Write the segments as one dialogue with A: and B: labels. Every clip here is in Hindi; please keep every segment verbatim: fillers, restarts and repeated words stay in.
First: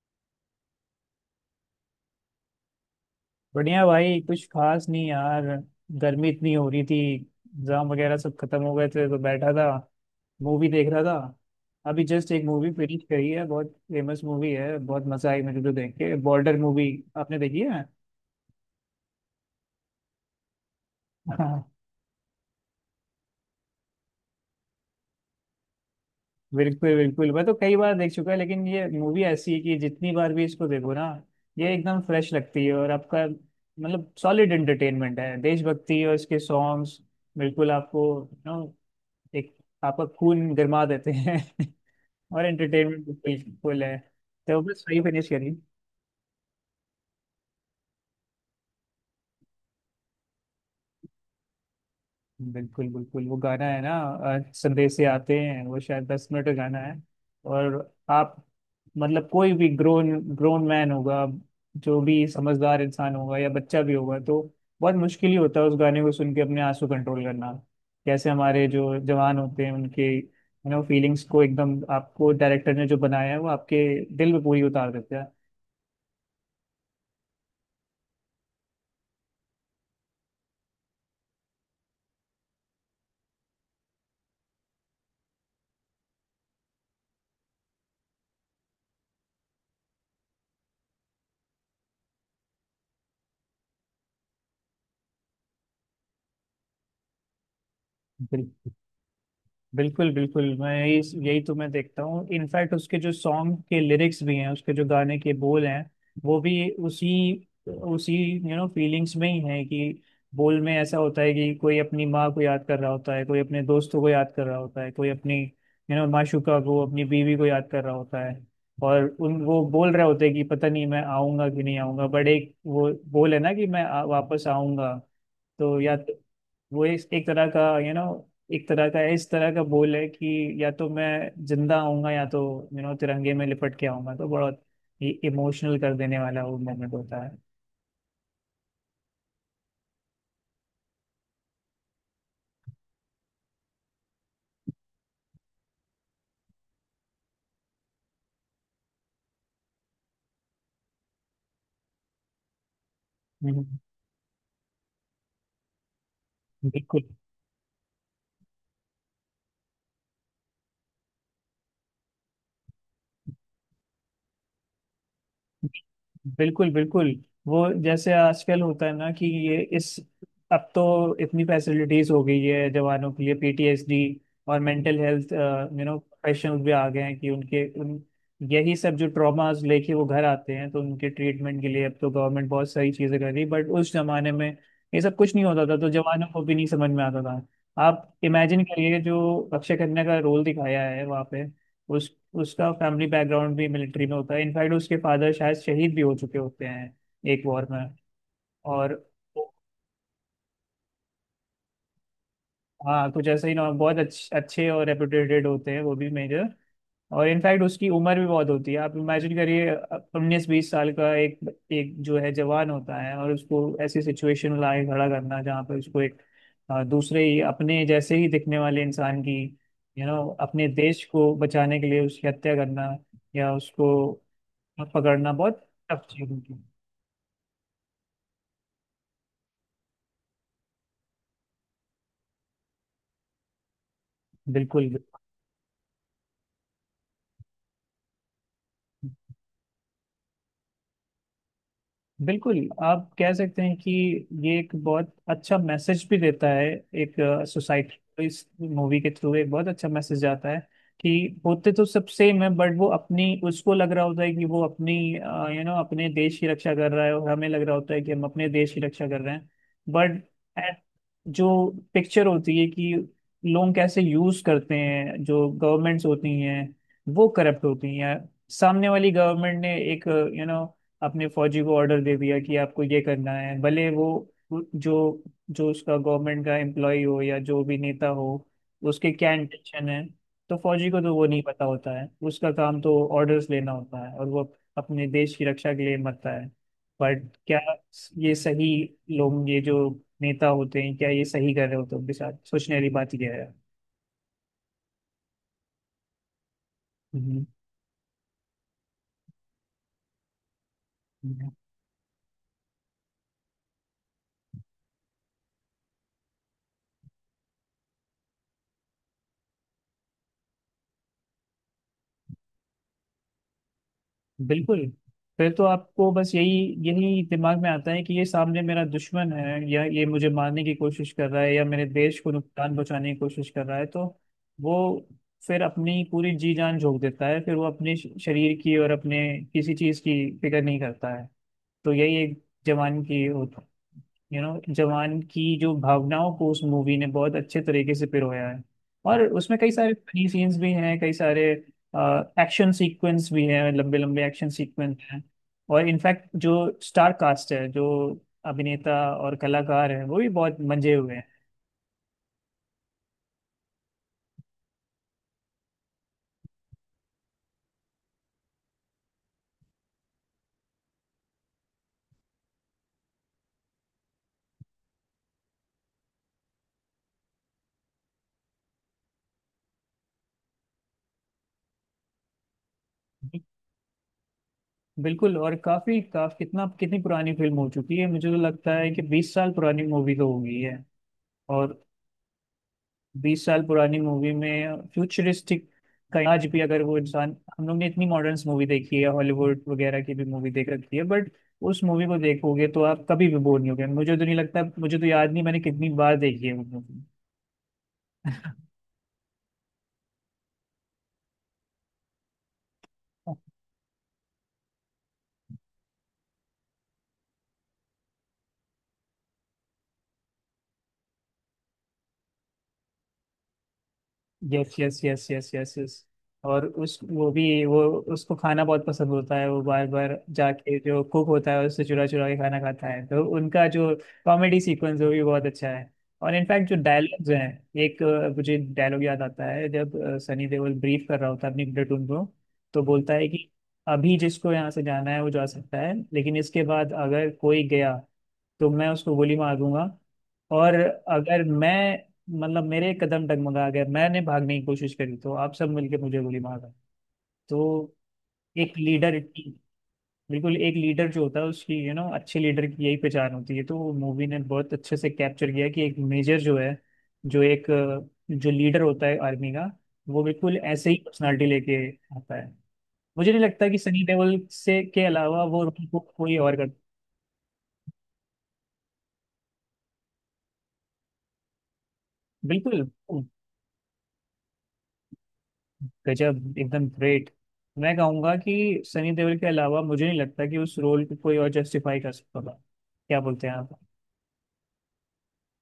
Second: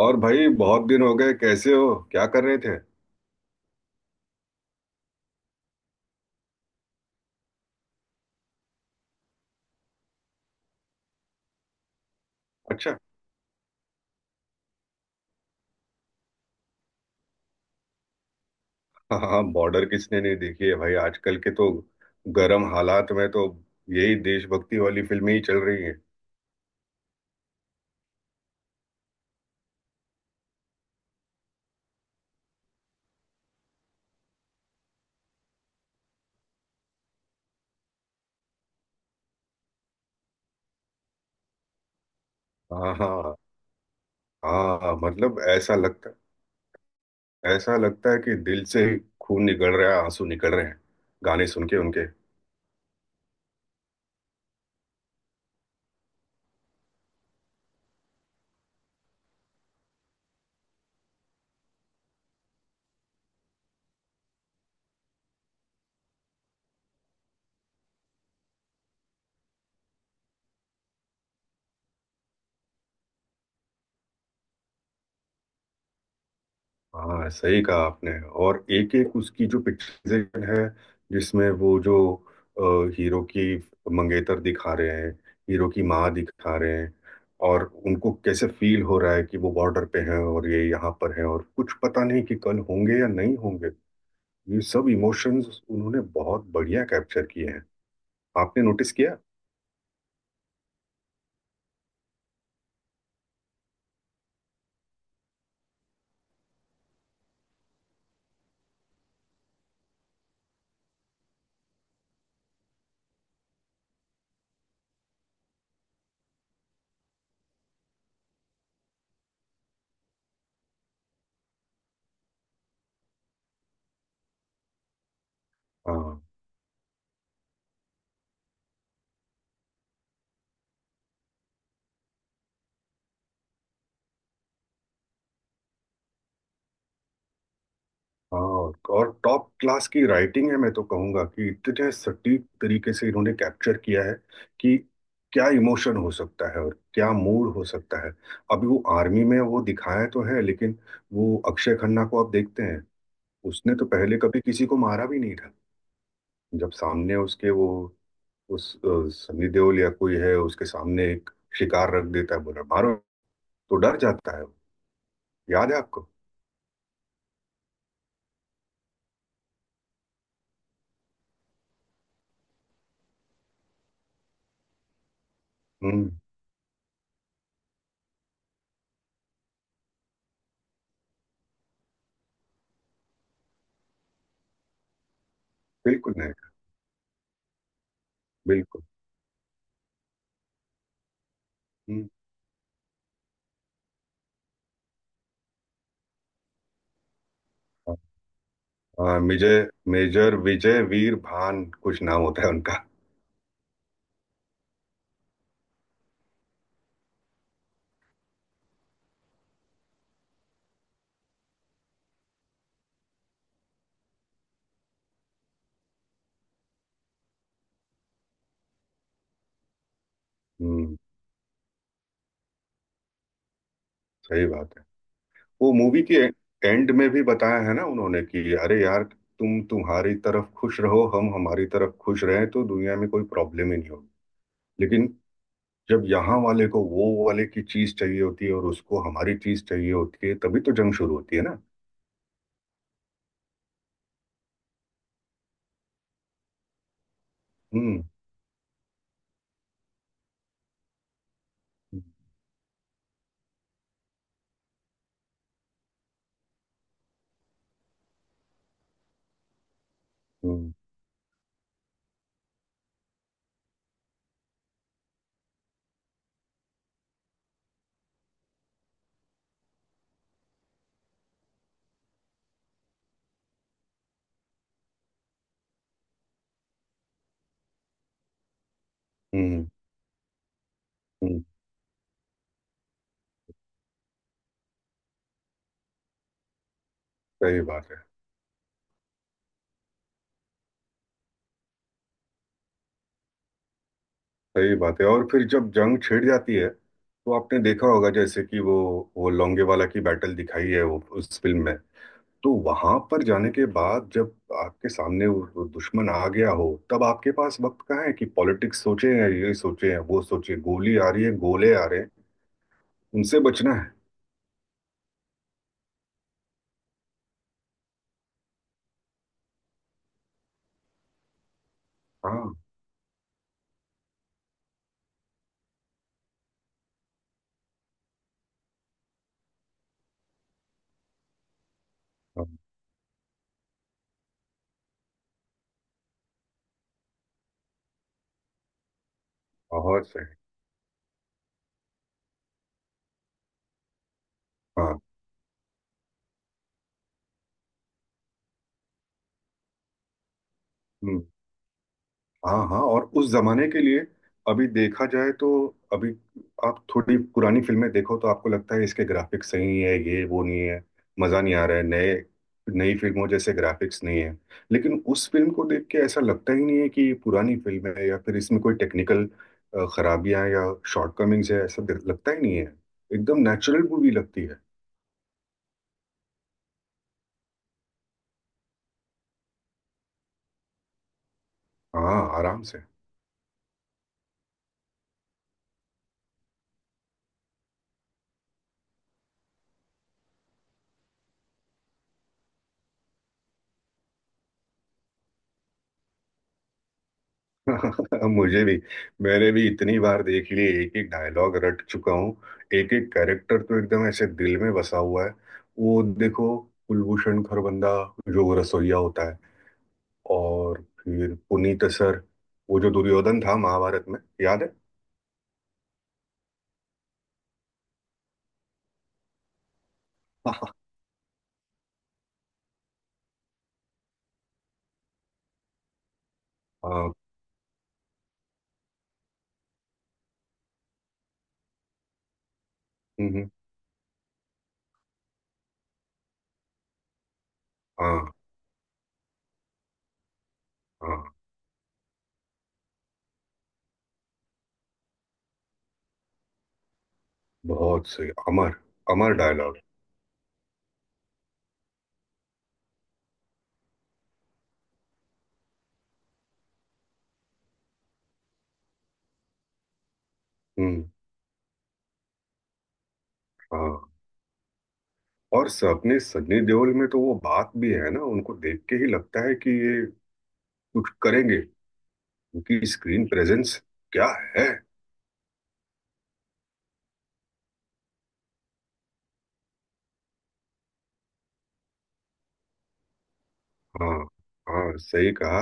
A: और भाई, बहुत दिन हो गए। कैसे हो? क्या कर रहे थे?
B: बढ़िया भाई। कुछ खास नहीं यार। गर्मी इतनी हो रही थी, एग्जाम वगैरह सब खत्म हो गए थे तो बैठा था, मूवी देख रहा था। अभी जस्ट एक मूवी
A: अच्छा।
B: फिनिश करी है। बहुत फेमस मूवी है, बहुत मजा आई मुझे तो देख के। Border movie. आपने देखी है?
A: हाँ, हाँ, बॉर्डर किसने नहीं देखी है भाई, आजकल के
B: हाँ।
A: तो गर्म हालात में तो यही देशभक्ति वाली फिल्में ही चल रही हैं।
B: बिल्कुल बिल्कुल, मैं तो कई बार देख चुका है, लेकिन ये मूवी ऐसी है कि जितनी बार भी इसको देखो ना, ये एकदम फ्रेश लगती है। और आपका मतलब सॉलिड एंटरटेनमेंट है, देशभक्ति और इसके सॉन्ग्स बिल्कुल आपको, यू नो, एक आपका खून गरमा देते हैं और
A: हाँ,
B: एंटरटेनमेंट भी
A: हाँ।
B: पेज फुल है। तो बस
A: हाँ,
B: वही फिनिश
A: मतलब
B: करिए।
A: ऐसा लगता ऐसा लगता है कि दिल से ही खून निकल रहा है, आंसू निकल रहे हैं गाने सुन के उनके।
B: बिल्कुल बिल्कुल। वो गाना है ना, अ, संदेश से आते हैं, वो शायद दस मिनट का गाना है। और आप मतलब कोई भी ग्रोन ग्रोन मैन होगा, जो भी समझदार इंसान होगा या बच्चा भी होगा, तो बहुत मुश्किल ही होता है उस गाने को सुन के अपने आंसू कंट्रोल करना। कैसे हमारे जो जवान होते हैं उनके, यू नो, फीलिंग्स को एकदम आपको डायरेक्टर ने जो बनाया है, वो आपके दिल में पूरी उतार देता
A: हाँ, सही कहा आपने। और एक एक उसकी जो पिक्चराइजेशन है, जिसमें वो जो हीरो की मंगेतर दिखा रहे हैं, हीरो की माँ दिखा रहे हैं, और उनको कैसे फील हो रहा है कि वो बॉर्डर पे हैं और ये यहाँ पर हैं और कुछ पता नहीं कि कल होंगे या नहीं होंगे। ये सब इमोशंस उन्होंने बहुत बढ़िया कैप्चर किए हैं। आपने
B: है।
A: नोटिस किया?
B: बिल्कुल बिल्कुल। मैं यही यही तो मैं देखता हूँ। इनफैक्ट उसके जो सॉन्ग के लिरिक्स भी हैं, उसके जो गाने के बोल हैं, वो भी उसी उसी, यू नो, फीलिंग्स में ही हैं। कि बोल में ऐसा होता है कि कोई अपनी माँ को याद कर रहा होता है, कोई अपने दोस्तों को याद कर रहा होता है, कोई अपनी, यू नो, माशूका को, अपनी बीवी को याद कर रहा होता है। और उन वो बोल रहे होते हैं कि पता नहीं मैं आऊंगा कि नहीं आऊंगा, बट एक वो बोल है ना, कि मैं आ, वापस आऊंगा। तो या तो
A: हाँ,
B: वो एक, एक तरह का, यू नो, एक तरह का इस तरह का बोल है कि या तो मैं जिंदा आऊंगा, या तो, यू नो, तिरंगे में लिपट के आऊंगा, तो बहुत इमोशनल कर देने वाला वो मोमेंट होता है।
A: हाँ। और टॉप क्लास की राइटिंग है, मैं तो कहूंगा कि इतने सटीक तरीके से इन्होंने कैप्चर किया है कि क्या इमोशन हो सकता है और क्या मूड हो सकता है। अभी वो आर्मी में वो दिखाया तो है, लेकिन वो अक्षय खन्ना को आप देखते हैं, उसने
B: हम्म।
A: तो पहले कभी किसी को मारा भी नहीं था। जब
B: बिल्कुल
A: सामने उसके वो, उस अ, सन्नी देओल या कोई है उसके सामने एक शिकार रख देता है, बोला मारो, तो डर जाता है वो। याद है आपको?
B: बिल्कुल। बिल्कुल वो जैसे आजकल होता है ना कि ये इस अब तो इतनी फैसिलिटीज हो गई है जवानों के लिए, पी टी एस डी और mental health, you know,
A: hmm.
B: Professionals भी आ गए हैं, कि उनके उन यही सब जो ट्रॉमास लेके वो घर आते हैं तो उनके ट्रीटमेंट के लिए अब तो गवर्नमेंट बहुत सारी चीजें कर रही है। बट उस जमाने में ये सब कुछ नहीं होता था तो
A: बिल्कुल
B: जवानों
A: नहीं।
B: को भी नहीं समझ में आता था। आप इमेजिन
A: बिल्कुल।
B: करिए जो अक्षय खन्ना का रोल दिखाया है वहाँ पे,
A: हम्म।
B: उस उसका फैमिली बैकग्राउंड भी मिलिट्री में होता है। इनफैक्ट उसके फादर शायद शहीद भी हो चुके होते हैं एक वॉर में। और
A: हाँ, मेजर मेजर विजय वीर भान कुछ नाम होता है उनका।
B: हाँ, कुछ ऐसे ही ना, बहुत अच्छे अच्छे और रेपुटेटेड होते हैं वो भी मेजर। और इनफैक्ट उसकी उम्र भी बहुत होती है, आप इमेजिन करिए, उन्नीस बीस साल का एक एक जो है जवान होता है, और उसको ऐसी सिचुएशन में लाके खड़ा करना जहाँ पर उसको एक अ, दूसरे ही, अपने जैसे ही दिखने वाले इंसान की, यू you नो know, अपने
A: हम्म।
B: देश को बचाने के लिए उसकी हत्या करना या उसको
A: सही बात है।
B: और पकड़ना बहुत
A: वो मूवी
B: टफ
A: के
B: चीज होती है।
A: एंड में भी बताया है ना उन्होंने कि अरे यार, तुम तुम्हारी तरफ खुश रहो, हम हमारी तरफ खुश रहें, तो दुनिया में कोई प्रॉब्लम ही नहीं होगी।
B: बिल्कुल बिल्कुल।
A: लेकिन जब यहाँ वाले को वो वाले की चीज चाहिए होती है और उसको हमारी चीज चाहिए होती है, तभी तो जंग शुरू होती है ना।
B: बिल्कुल आप कह सकते हैं कि ये एक बहुत अच्छा मैसेज भी देता है। एक सोसाइटी
A: हम्म,
B: को इस मूवी के थ्रू एक बहुत अच्छा मैसेज जाता है कि होते तो सब सेम है, बट वो अपनी उसको लग रहा होता है कि वो अपनी, यू नो, अपने देश की रक्षा कर रहा है, और हमें लग रहा होता है कि हम अपने देश की रक्षा कर रहे हैं। बट
A: हम्म,
B: जो पिक्चर होती है कि लोग कैसे यूज करते हैं, जो गवर्नमेंट्स होती हैं वो करप्ट होती हैं। सामने वाली गवर्नमेंट ने एक, यू नो, अपने फौजी को ऑर्डर दे दिया कि आपको ये करना है, भले वो जो जो उसका गवर्नमेंट का एम्प्लॉय हो या जो भी नेता हो, उसके क्या
A: हम्म,
B: इंटेंशन है। तो फौजी को तो वो
A: हम्म।
B: नहीं पता होता है, उसका काम तो ऑर्डर्स लेना होता है, और वो अपने देश की रक्षा के लिए मरता है। बट क्या
A: सही बात है।
B: ये सही, लोग ये जो नेता होते हैं क्या ये सही कर रहे होते हैं उनके साथ, सोचने वाली बात यह है।
A: सही बात है। और फिर जब जंग छिड़ जाती है तो आपने देखा होगा जैसे कि वो वो लोंगेवाला की बैटल दिखाई है वो, उस
B: हम्म।
A: फिल्म में। तो वहां पर जाने के बाद जब आपके सामने वो वो दुश्मन आ गया हो, तब आपके पास वक्त कहाँ है कि पॉलिटिक्स सोचे हैं, ये सोचे हैं, वो सोचे? गोली आ रही है, गोले आ रहे हैं, उनसे बचना है।
B: बिल्कुल। फिर तो आपको बस यही यही दिमाग में आता है कि ये सामने मेरा दुश्मन है, या ये मुझे मारने की कोशिश कर रहा है, या मेरे देश को
A: हाँ,
B: नुकसान पहुंचाने की कोशिश कर रहा है, तो वो फिर अपनी पूरी जी जान झोंक देता है। फिर वो अपने श- शरीर की और अपने किसी चीज की फिक्र नहीं करता है। तो यही एक
A: हाँ,
B: जवान की, यू नो, जवान की जो भावनाओं को उस मूवी ने बहुत अच्छे तरीके से पिरोया है। और उसमें कई सारे
A: बहुत सही।
B: फनी सीन्स भी हैं, कई सारे एक्शन सीक्वेंस भी हैं, लंबे लंबे एक्शन सीक्वेंस
A: हाँ।
B: हैं। और इनफैक्ट जो स्टार कास्ट है, जो अभिनेता और कलाकार है वो भी बहुत मंजे हुए
A: हम्म।
B: हैं।
A: हाँ, हाँ और उस जमाने के लिए, अभी देखा जाए तो अभी, आप थोड़ी पुरानी फिल्में देखो तो आपको लगता है इसके ग्राफिक्स सही है, ये वो नहीं है, मजा नहीं आ रहा है, नए नई फिल्मों जैसे ग्राफिक्स नहीं है। लेकिन उस फिल्म को देख के ऐसा लगता ही नहीं है कि ये पुरानी फिल्म है या फिर इसमें कोई टेक्निकल खराबियां या शॉर्टकमिंग्स है, ऐसा लगता ही नहीं है। एकदम नेचुरल मूवी लगती है।
B: बिल्कुल। और काफी काफ कितना कितनी पुरानी फिल्म हो चुकी है, मुझे तो लगता है कि बीस साल पुरानी मूवी तो हो गई है। और
A: हाँ, आराम से।
B: बीस साल पुरानी मूवी में फ्यूचरिस्टिक का आज भी, अगर वो इंसान, हम लोग ने इतनी मॉडर्न मूवी देखी है, हॉलीवुड वगैरह की भी मूवी देख रखी है, बट उस मूवी को देखोगे तो आप कभी भी बोर नहीं होगे। मुझे तो नहीं लगता, मुझे तो याद नहीं मैंने कितनी बार देखी है वो मूवी।
A: मुझे भी। मैंने भी इतनी बार देख ली, एक एक डायलॉग रट चुका हूँ, एक एक कैरेक्टर तो एकदम ऐसे दिल में बसा हुआ है। वो देखो, कुलभूषण खरबंदा जो रसोइया होता है, और फिर पुनीत सर, वो जो दुर्योधन था महाभारत में, याद है?
B: Yes yes yes yes yes yes. और उस वो भी वो उसको खाना बहुत पसंद होता है। वो बार बार
A: हाँ।
B: जाके जो कुक होता है उससे चुरा चुरा के खाना खाता है, तो उनका जो कॉमेडी सीक्वेंस है वो भी बहुत अच्छा है। और इनफैक्ट जो
A: हाँ।
B: डायलॉग्स हैं, एक अ, मुझे डायलॉग याद आता है जब अ, सनी देओल ब्रीफ कर रहा होता है अपनी प्लेटून को, तो बोलता है
A: हम्म,
B: कि अभी जिसको यहाँ से जाना है वो जा सकता है, लेकिन इसके बाद अगर कोई गया
A: हाँ,
B: तो मैं उसको गोली मार दूंगा। और
A: हाँ।
B: अगर मैं, मतलब मेरे कदम डगमगा गए, मैंने भागने की कोशिश करी, तो आप सब मिलके मुझे गोली मारा। तो
A: बहुत सही। अमर
B: एक लीडर,
A: अमर डायलॉग।
B: बिल्कुल एक लीडर जो होता है उसकी, यू नो, अच्छे लीडर की यही पहचान होती है। तो मूवी ने बहुत अच्छे से कैप्चर किया कि एक मेजर जो है, जो एक अ, जो लीडर होता है आर्मी का, वो बिल्कुल ऐसे ही
A: हम्म।
B: पर्सनालिटी लेके आता है। मुझे नहीं लगता कि सनी
A: हाँ।
B: देओल से के अलावा वो
A: और
B: रोल को
A: अपने
B: कोई और
A: सनी
B: कर।
A: देओल में तो वो बात भी है ना, उनको देख के ही लगता है कि ये कुछ करेंगे।
B: बिल्कुल,
A: उनकी स्क्रीन प्रेजेंस क्या है!
B: गजब, एकदम ग्रेट। मैं कहूंगा कि सनी देओल के अलावा मुझे नहीं लगता कि उस रोल को कोई और जस्टिफाई कर सकता था। क्या बोलते हैं आप?
A: हाँ, हाँ, सही कहा।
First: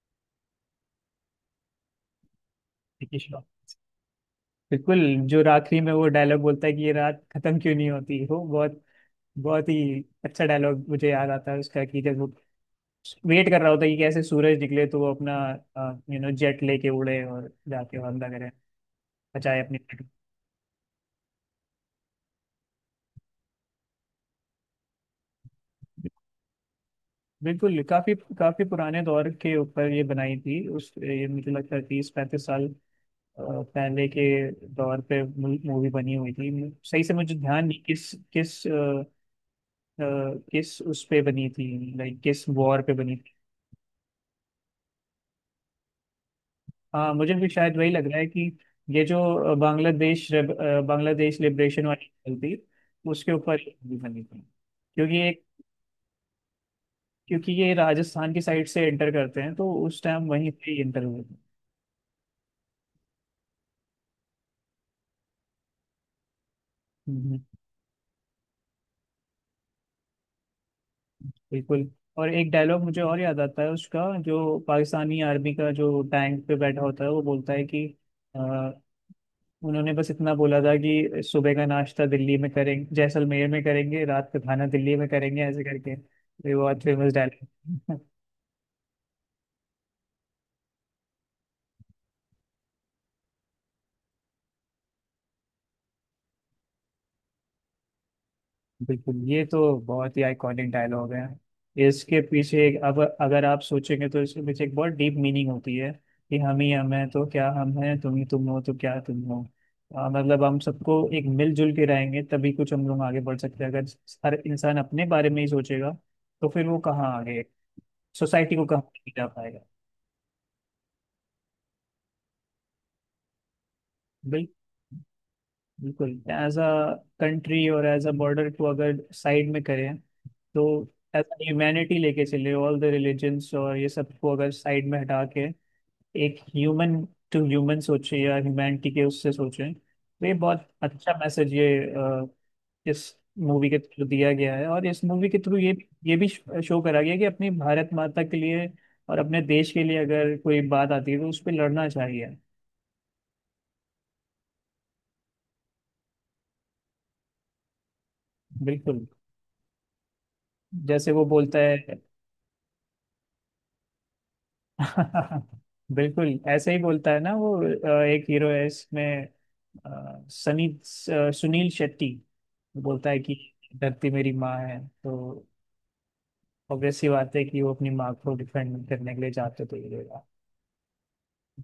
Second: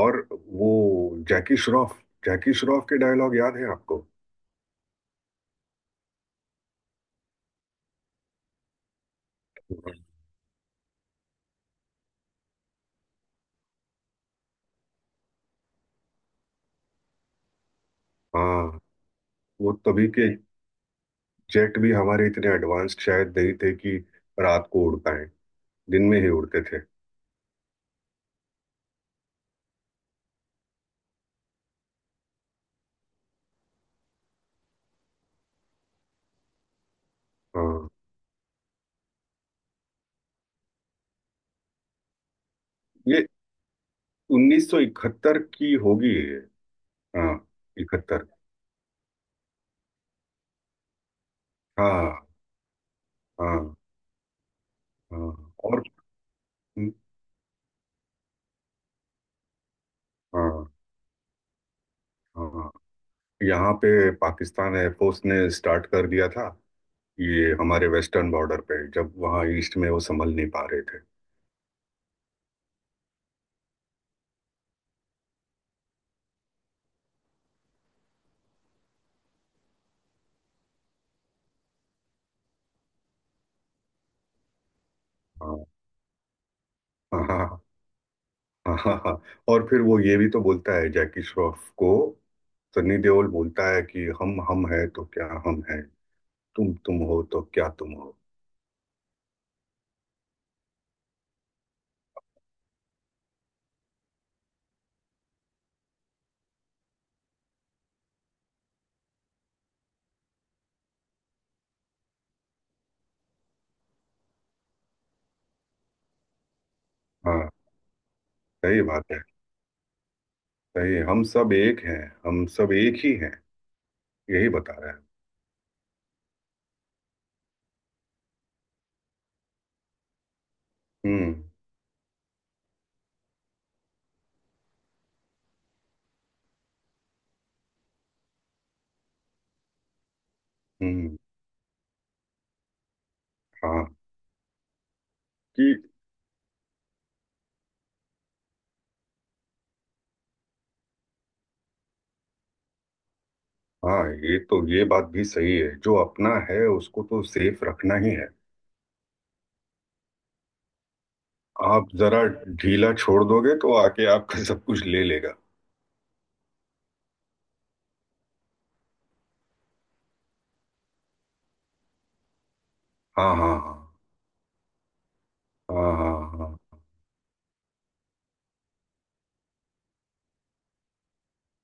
A: और वो जैकी श्रॉफ, जैकी श्रॉफ के
B: विकी
A: डायलॉग
B: श्रॉफ।
A: याद है आपको?
B: बिल्कुल। जो आखिरी में वो डायलॉग बोलता है कि ये रात खत्म क्यों नहीं होती, वो बहुत, बहुत ही अच्छा डायलॉग मुझे याद आता है उसका। कि जब वो वेट कर रहा होता है कि कैसे सूरज निकले, तो वो अपना, यू नो, जेट लेके उड़े और जाके हमला करें,
A: हाँ,
B: बचाए
A: वो
B: अपनी पीठ।
A: तभी के जेट भी हमारे इतने एडवांस्ड शायद नहीं थे कि रात को उड़ पाए, दिन में ही उड़ते थे।
B: बिल्कुल। काफी काफी पुराने दौर के ऊपर ये बनाई थी, उस ये मुझे लगता है तीस पैंतीस साल अ, पहले के दौर पे मूवी बनी हुई थी। सही से मुझे ध्यान नहीं
A: हाँ,
B: किस किस अ, अ, किस उस पे बनी थी, लाइक किस वॉर पे बनी
A: ये
B: थी।
A: उन्नीस सौ इकहत्तर की होगी ये।
B: हाँ
A: हाँ,
B: मुझे भी शायद वही लग रहा है
A: इकहत्तर।
B: कि ये जो अ, बांग्लादेश रेब- अ, बांग्लादेश लिबरेशन वाली
A: हाँ,
B: battle थी उसके ऊपर
A: हाँ,
B: ये movie बनी थी, क्योंकि ये
A: हाँ। और
B: क्योंकि ये राजस्थान की साइड से एंटर करते हैं, तो उस टाइम वहीं
A: हाँ,
B: पे एंटर हुए थे।
A: हाँ, यहाँ पे पाकिस्तान एयरफोर्स ने स्टार्ट कर दिया था,
B: हम्म, हम्म।
A: ये हमारे वेस्टर्न बॉर्डर पे, जब वहाँ ईस्ट में वो संभल नहीं पा रहे थे।
B: बिल्कुल। और एक डायलॉग मुझे और याद आता है उसका, जो पाकिस्तानी आर्मी का जो टैंक पे बैठा होता है वो बोलता है कि अ, उन्होंने बस इतना बोला था कि सुबह का नाश्ता दिल्ली में करेंगे, जैसलमेर में करेंगे, रात का खाना दिल्ली में करेंगे, ऐसे
A: हाँ,
B: करके। ये बहुत फेमस
A: हाँ, हाँ, हाँ,
B: डायलॉग।
A: हाँ। हाँ, हाँ, हाँ। और फिर वो ये भी तो बोलता है जैकी श्रॉफ को, सनी देओल बोलता है कि हम हम है तो क्या हम है, तुम तुम हो तो क्या तुम हो।
B: बिल्कुल ये तो बहुत ही आइकॉनिक डायलॉग है। इसके पीछे एक, अब अगर आप सोचेंगे, तो इसके पीछे एक बहुत डीप मीनिंग होती है कि हम ही हम हैं तो क्या हम हैं, तुम ही तुम हो तो क्या तुम हो। आ, मतलब हम सबको एक मिलजुल के रहेंगे तभी कुछ हम लोग आगे बढ़ सकते हैं। अगर हर इंसान अपने बारे में ही सोचेगा, तो फिर वो कहाँ आगे,
A: हाँ,
B: सोसाइटी को कहाँ
A: सही
B: आगे
A: बात है।
B: जा पाएगा।
A: सही, हम सब एक हैं, हम सब एक ही हैं,
B: बिल
A: यही बता रहा है।
B: बिल्कुल एज अ कंट्री, और एज अ बॉर्डर को अगर साइड में करें, तो एज
A: हम्म।
B: ह्यूमैनिटी लेके चले, ऑल द रिलीजन्स और ये सब को अगर साइड में हटा के, एक ह्यूमन टू ह्यूमन सोचे या ह्यूमैनिटी के उससे सोचें, तो ये बहुत अच्छा
A: हम्म।
B: मैसेज ये अ, इस मूवी के
A: हाँ,
B: थ्रू दिया गया है। और इस मूवी के थ्रू
A: कि
B: ये ये भी शो करा गया कि अपनी भारत माता के लिए और अपने देश के लिए अगर कोई बात आती है तो उस पर लड़ना चाहिए।
A: हाँ, ये तो ये बात भी सही है, जो अपना है उसको तो सेफ रखना ही है।
B: बिल्कुल। जैसे वो बोलता
A: आप
B: है
A: जरा ढीला छोड़ दोगे तो आके आपका सब कुछ ले लेगा।
B: बिल्कुल ऐसे ही बोलता है ना वो। अ, एक हीरो है इसमें, अ, सनी अ, सुनील शेट्टी, वो बोलता है कि
A: हाँ, हाँ, हाँ,
B: धरती मेरी माँ है। तो
A: हाँ, हाँ, हाँ।
B: ऑब्वियस सी बात है कि वो अपनी माँ को डिफेंड करने के लिए जाते तो हीरो।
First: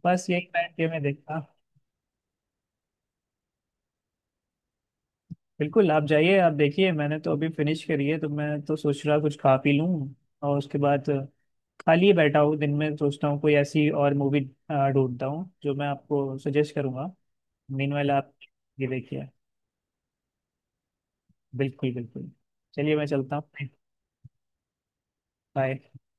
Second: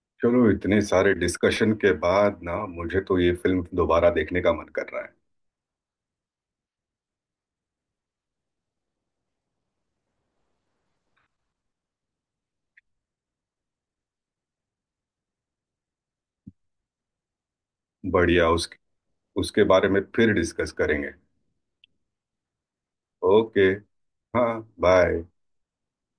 B: बस यही
A: चलो,
B: बैठ
A: इतने
B: के मैं
A: सारे
B: देखता।
A: डिस्कशन के बाद ना मुझे तो ये फिल्म दोबारा देखने का मन कर रहा है।
B: बिल्कुल आप जाइए, आप देखिए। मैंने तो अभी फिनिश करी है, तो मैं तो सोच रहा कुछ खा पी लूँ। और उसके बाद खाली ही बैठा हूँ दिन में, सोचता हूँ कोई ऐसी और मूवी ढूंढता हूँ जो मैं आपको सजेस्ट करूंगा। मीनवाइल आप
A: बढ़िया। उसके
B: ये देखिए।
A: उसके बारे में फिर डिस्कस करेंगे।
B: बिल्कुल बिल्कुल। चलिए मैं चलता हूँ।
A: ओके। हाँ, बाय।
B: बाय।